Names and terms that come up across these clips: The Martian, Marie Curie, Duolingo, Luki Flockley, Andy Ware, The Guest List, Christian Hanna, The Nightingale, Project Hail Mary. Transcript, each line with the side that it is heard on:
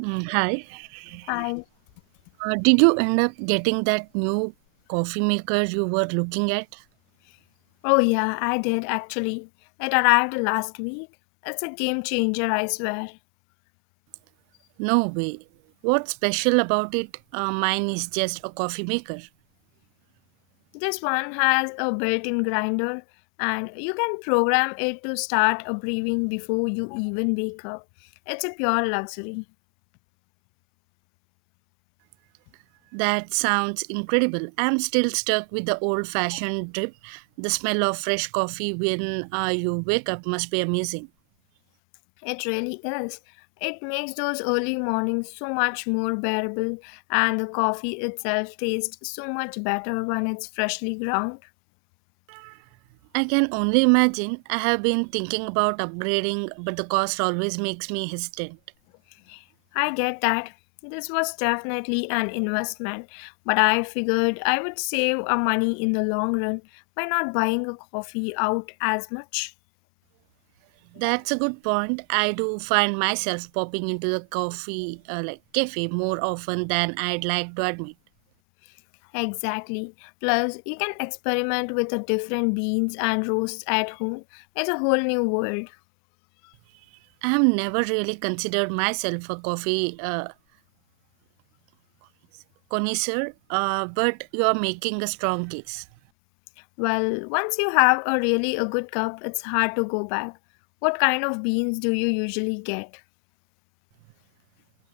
right: Mm, hi.
left: Hi.
right: Did you end up getting that new coffee maker you were looking at?
left: Oh, yeah, I did actually. It arrived last week. It's a game changer, I swear.
right: No way. What's special about it? Mine is just a coffee maker.
left: This one has a built in grinder, and you can program it to start a breathing before you even wake up. It's a pure luxury.
right: That sounds incredible. I'm still stuck with the old fashioned drip. The smell of fresh coffee when you wake up must be amazing.
left: It really is. It makes those early mornings so much more bearable, and the coffee itself tastes so much better when it's freshly ground.
right: I can only imagine. I have been thinking about upgrading, but the cost always makes me hesitant.
left: I get that. This was definitely an investment, but I figured I would save a money in the long run by not buying a coffee out as much.
right: That's a good point. I do find myself popping into the coffee, like cafe, more often than I'd like to admit.
left: Exactly. Plus, you can experiment with the different beans and roasts at home. It's a whole new world.
right: I have never really considered myself a coffee connoisseur, but you're making a strong case.
left: Well, once you have a really a good cup, it's hard to go back. What kind of beans do you usually get?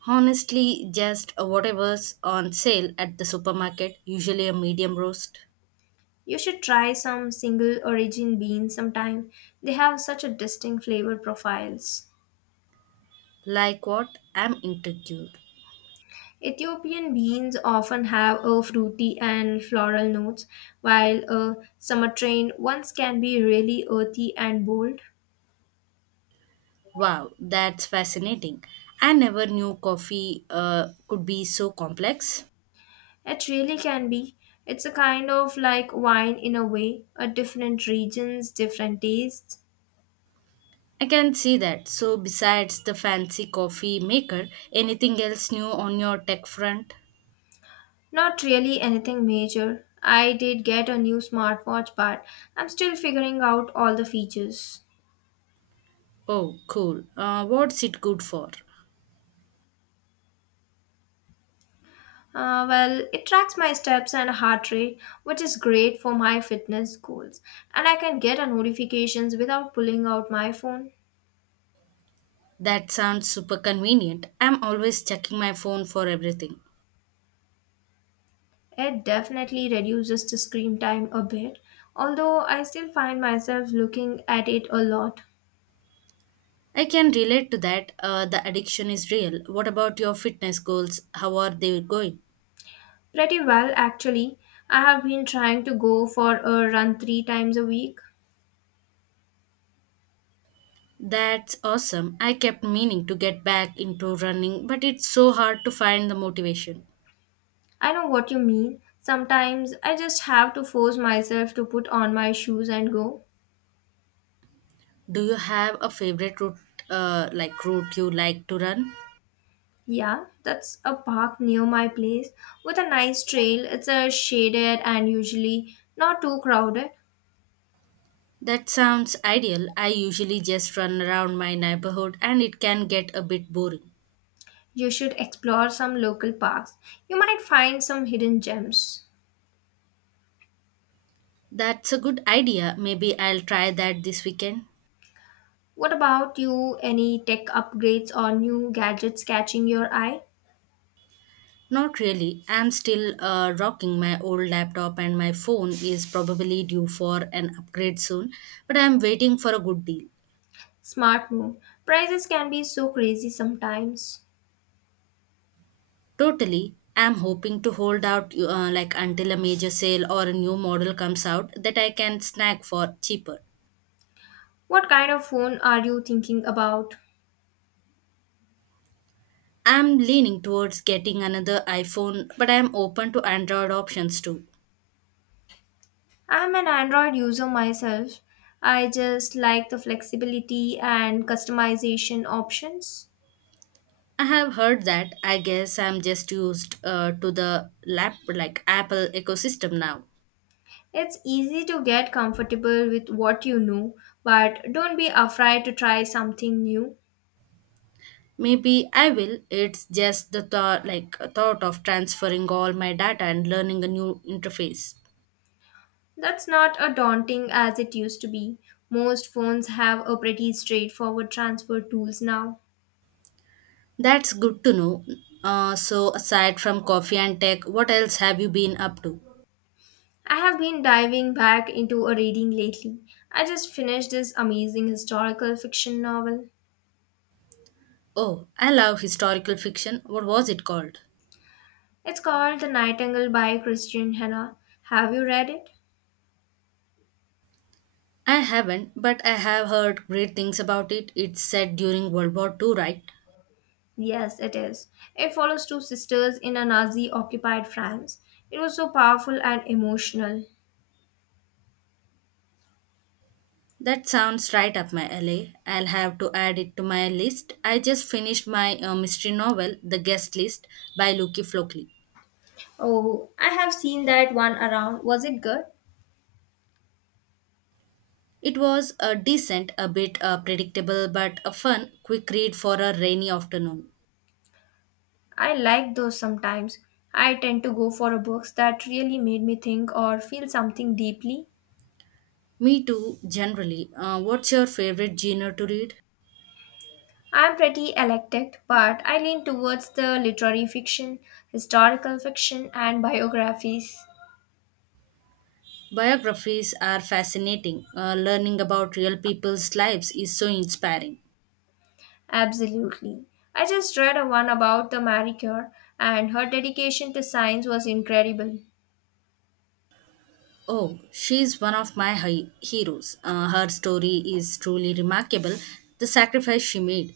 right: Honestly, just whatever's on sale at the supermarket, usually a medium roast.
left: You should try some single origin beans sometime. They have such a distinct flavor profiles.
right: Like what? I'm intrigued.
left: Ethiopian beans often have a fruity and floral notes, while a sumatrain ones can be really earthy and bold.
right: Wow, that's fascinating. I never knew coffee could be so complex.
left: It really can be. It's a kind of like wine in a way, a different regions, different tastes.
right: I can see that. So, besides the fancy coffee maker, anything else new on your tech front?
left: Not really anything major. I did get a new smartwatch, but I'm still figuring out all the features.
right: Oh, cool. What's it good for?
left: Well, it tracks my steps and heart rate, which is great for my fitness goals. And I can get a notifications without pulling out my phone.
right: That sounds super convenient. I'm always checking my phone for everything.
left: It definitely reduces the screen time a bit, although I still find myself looking at it a lot.
right: I can relate to that. The addiction is real. What about your fitness goals? How are they going?
left: Pretty well, actually. I have been trying to go for a run three times a week.
right: That's awesome. I kept meaning to get back into running, but it's so hard to find the motivation.
left: I know what you mean. Sometimes I just have to force myself to put on my shoes and go.
right: Do you have a favorite route, like route you like to run?
left: Yeah, that's a park near my place with a nice trail. It's a shaded and usually not too crowded.
right: That sounds ideal. I usually just run around my neighborhood and it can get a bit boring.
left: You should explore some local parks. You might find some hidden gems.
right: That's a good idea. Maybe I'll try that this weekend.
left: What about you? Any tech upgrades or new gadgets catching your eye?
right: Not really. I'm still rocking my old laptop, and my phone is probably due for an upgrade soon, but I'm waiting for a good deal.
left: Smart move. Prices can be so crazy sometimes.
right: Totally. I'm hoping to hold out like until a major sale or a new model comes out that I can snag for cheaper.
left: What kind of phone are you thinking about?
right: I'm leaning towards getting another iPhone, but I'm open to Android options too.
left: I'm an Android user myself. I just like the flexibility and customization options.
right: I have heard that. I guess I'm just used to the lap like Apple ecosystem now.
left: It's easy to get comfortable with what you know, but don't be afraid to try something new.
right: Maybe I will. It's just the thought of transferring all my data and learning a new interface.
left: That's not as daunting as it used to be. Most phones have a pretty straightforward transfer tools now.
right: That's good to know. So aside from coffee and tech, what else have you been up to?
left: I have been diving back into a reading lately. I just finished this amazing historical fiction novel.
right: Oh, I love historical fiction. What was it called?
left: It's called The Nightingale by Christian Hanna. Have you read it?
right: I haven't, but I have heard great things about it. It's set during World War Two, right?
left: Yes, it is. It follows two sisters in a Nazi occupied France. It was so powerful and emotional.
right: That sounds right up my alley. I'll have to add it to my list. I just finished my mystery novel, The Guest List, by Luki Flockley.
left: Oh, I have seen that one around. Was it good?
right: It was a decent, a bit predictable, but a fun, quick read for a rainy afternoon.
left: I like those sometimes. I tend to go for books that really made me think or feel something deeply.
right: Me too, generally. What's your favorite genre to read?
left: I'm pretty eclectic, but I lean towards the literary fiction, historical fiction, and biographies.
right: Biographies are fascinating. Learning about real people's lives is so inspiring.
left: Absolutely. I just read a one about the Marie Curie, and her dedication to science was incredible.
right: Oh, she's one of my heroes. Her story is truly remarkable. The sacrifice she made,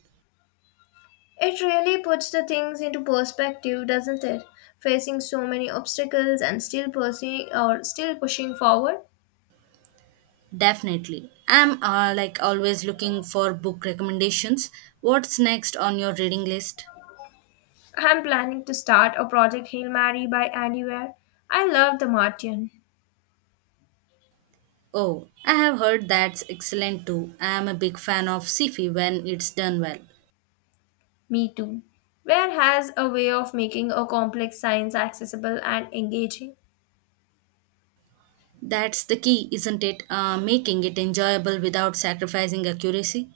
left: It really puts the things into perspective, doesn't it? Facing so many obstacles and still pursuing or still pushing forward.
right: definitely. I'm like always looking for book recommendations. What's next on your reading list?
left: I'm planning to start a project Hail Mary by Andy Ware. I love the Martian.
right: Oh, I have heard that's excellent too. I'm a big fan of sci-fi when it's done well.
left: Me too. Ware has a way of making a complex science accessible and engaging.
right: That's the key, isn't it? Making it enjoyable without sacrificing accuracy.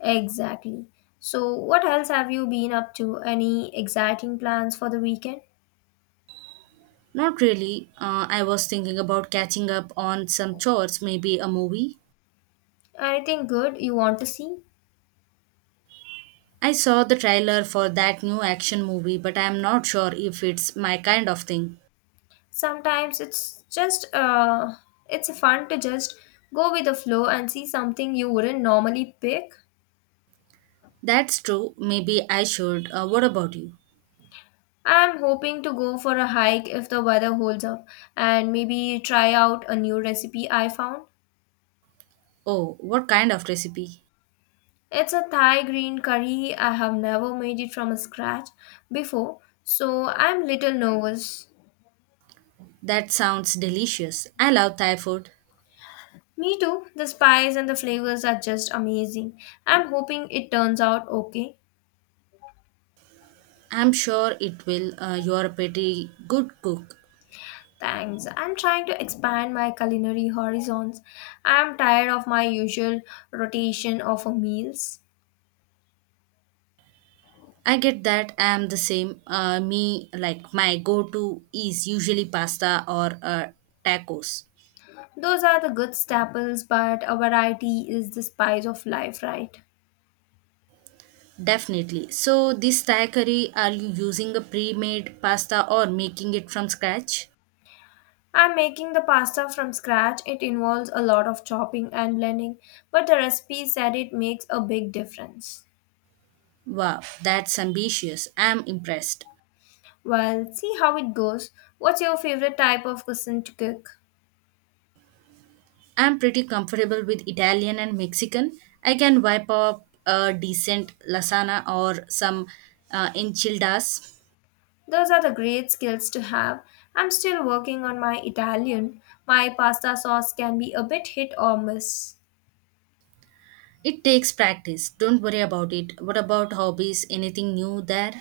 left: Exactly. So what else have you been up to? Any exciting plans for the weekend?
right: Not really. I was thinking about catching up on some chores, maybe a movie.
left: Anything good you want to see?
right: I saw the trailer for that new action movie, but I am not sure if it's my kind of thing.
left: Sometimes it's just it's fun to just go with the flow and see something you wouldn't normally pick.
right: That's true, maybe I should. What about you?
left: I'm hoping to go for a hike if the weather holds up, and maybe try out a new recipe I found.
right: Oh, what kind of recipe?
left: It's a Thai green curry. I have never made it from scratch before, so I'm little nervous.
right: That sounds delicious. I love Thai food.
left: Me too. The spice and the flavors are just amazing. I'm hoping it turns out okay.
right: I'm sure it will. You're a pretty good cook.
left: Thanks. I'm trying to expand my culinary horizons. I'm tired of my usual rotation of meals.
right: I get that, I am the same. My go to is usually pasta or tacos.
left: Those are the good staples, but a variety is the spice of life, right?
right: Definitely. So, this Thai curry, are you using a pre made pasta or making it from scratch?
left: I'm making the pasta from scratch. It involves a lot of chopping and blending, but the recipe said it makes a big difference.
right: Wow, that's ambitious. I'm impressed.
left: Well, see how it goes. What's your favorite type of cuisine to cook?
right: I'm pretty comfortable with Italian and Mexican. I can wipe up a decent lasagna or some enchiladas.
left: Those are the great skills to have. I'm still working on my Italian. My pasta sauce can be a bit hit or miss.
right: It takes practice. Don't worry about it. What about hobbies? Anything new there?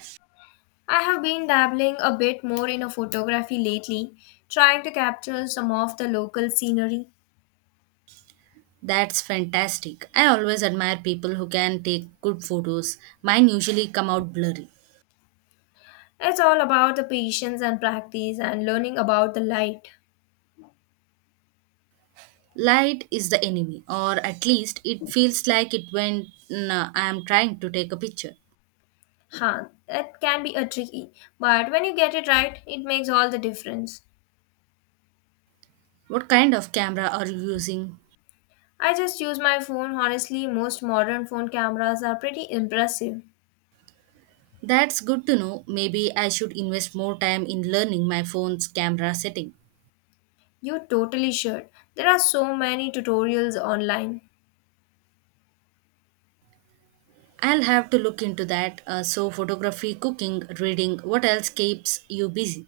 left: I have been dabbling a bit more in a photography lately, trying to capture some of the local scenery.
right: That's fantastic. I always admire people who can take good photos. Mine usually come out blurry.
left: It's all about the patience and practice and learning about the light.
right: Light is the enemy, or at least it feels like it when I am trying to take a picture.
left: Huh, that can be a tricky, but when you get it right, it makes all the difference.
right: What kind of camera are you using?
left: I just use my phone. Honestly, most modern phone cameras are pretty impressive.
right: That's good to know. Maybe I should invest more time in learning my phone's camera setting.
left: You totally should. There are so many tutorials online.
right: I'll have to look into that. So, photography, cooking, reading, what else keeps you busy?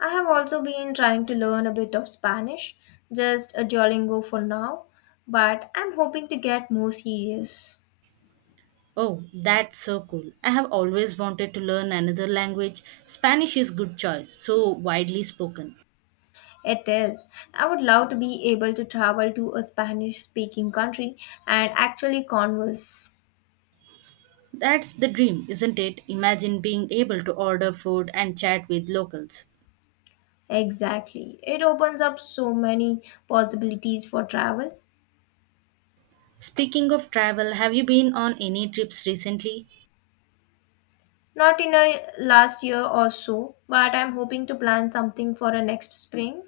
left: I have also been trying to learn a bit of Spanish, just a Duolingo for now, but I'm hoping to get more serious.
right: Oh, that's so cool. I have always wanted to learn another language. Spanish is good choice, so widely spoken.
left: It is. I would love to be able to travel to a Spanish speaking country and actually converse.
right: That's the dream, isn't it? Imagine being able to order food and chat with locals.
left: Exactly. It opens up so many possibilities for travel.
right: Speaking of travel, have you been on any trips recently?
left: Not in a last year or so, but I'm hoping to plan something for a next spring.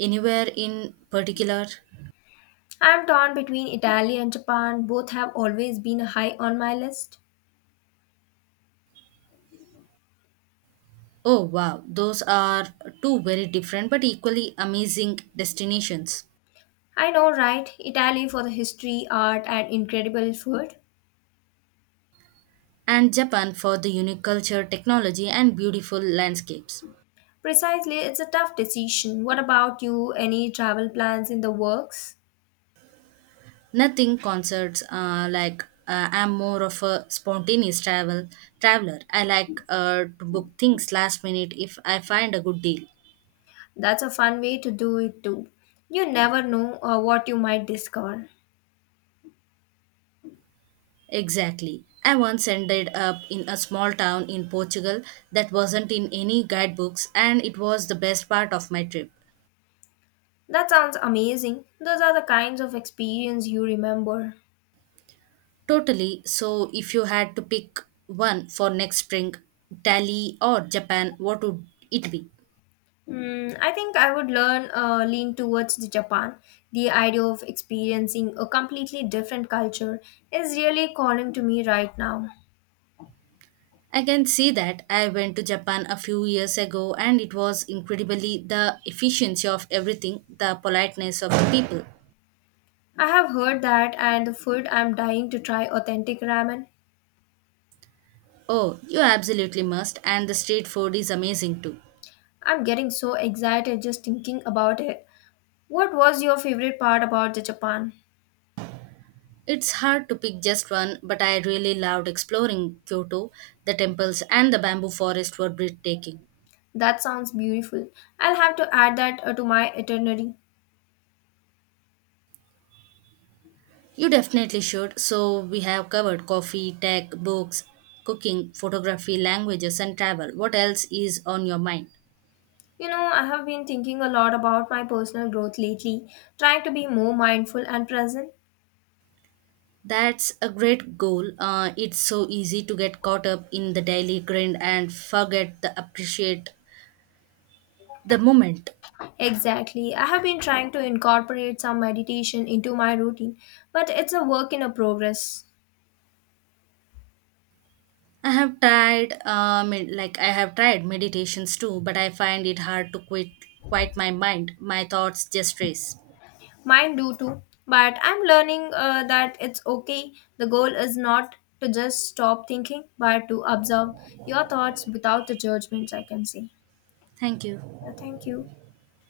right: Anywhere in particular?
left: I'm torn between Italy and Japan. Both have always been high on my list.
right: Oh wow, those are two very different but equally amazing destinations.
left: I know, right? Italy for the history, art, and incredible food.
right: And Japan for the unique culture, technology, and beautiful landscapes.
left: Precisely, it's a tough decision. What about you? Any travel plans in the works?
right: Nothing concerts like I'm more of a spontaneous traveler. I like to book things last minute if I find a good deal.
left: That's a fun way to do it too. You never know what you might discover.
right: Exactly. I once ended up in a small town in Portugal that wasn't in any guidebooks, and it was the best part of my trip.
left: That sounds amazing. Those are the kinds of experience you remember.
right: Totally. So, if you had to pick one for next spring, Italy or Japan, what would it be?
left: Mm, I think I would learn lean towards the Japan. The idea of experiencing a completely different culture is really calling to me right now.
right: I can see that. I went to Japan a few years ago and it was incredibly the efficiency of everything, the politeness of the people.
left: I have heard that, and the food I'm dying to try authentic ramen.
right: Oh, you absolutely must, and the street food is amazing too.
left: I'm getting so excited just thinking about it. What was your favorite part about the Japan?
right: It's hard to pick just one, but I really loved exploring Kyoto. The temples and the bamboo forest were breathtaking.
left: That sounds beautiful. I'll have to add that to my itinerary.
right: You definitely should. So, we have covered coffee, tech, books, cooking, photography, languages, and travel. What else is on your mind?
left: You know, I have been thinking a lot about my personal growth lately, trying to be more mindful and present.
right: That's a great goal. It's so easy to get caught up in the daily grind and forget to appreciate the moment.
left: Exactly. I have been trying to incorporate some meditation into my routine, but it's a work in a progress.
right: I have tried meditations too, but I find it hard to quiet my mind. My thoughts just race.
left: Mine do too, but I'm learning that it's okay. The goal is not to just stop thinking, but to observe your thoughts without the judgments, I can say.
right: Thank you.
left: Yeah, thank you.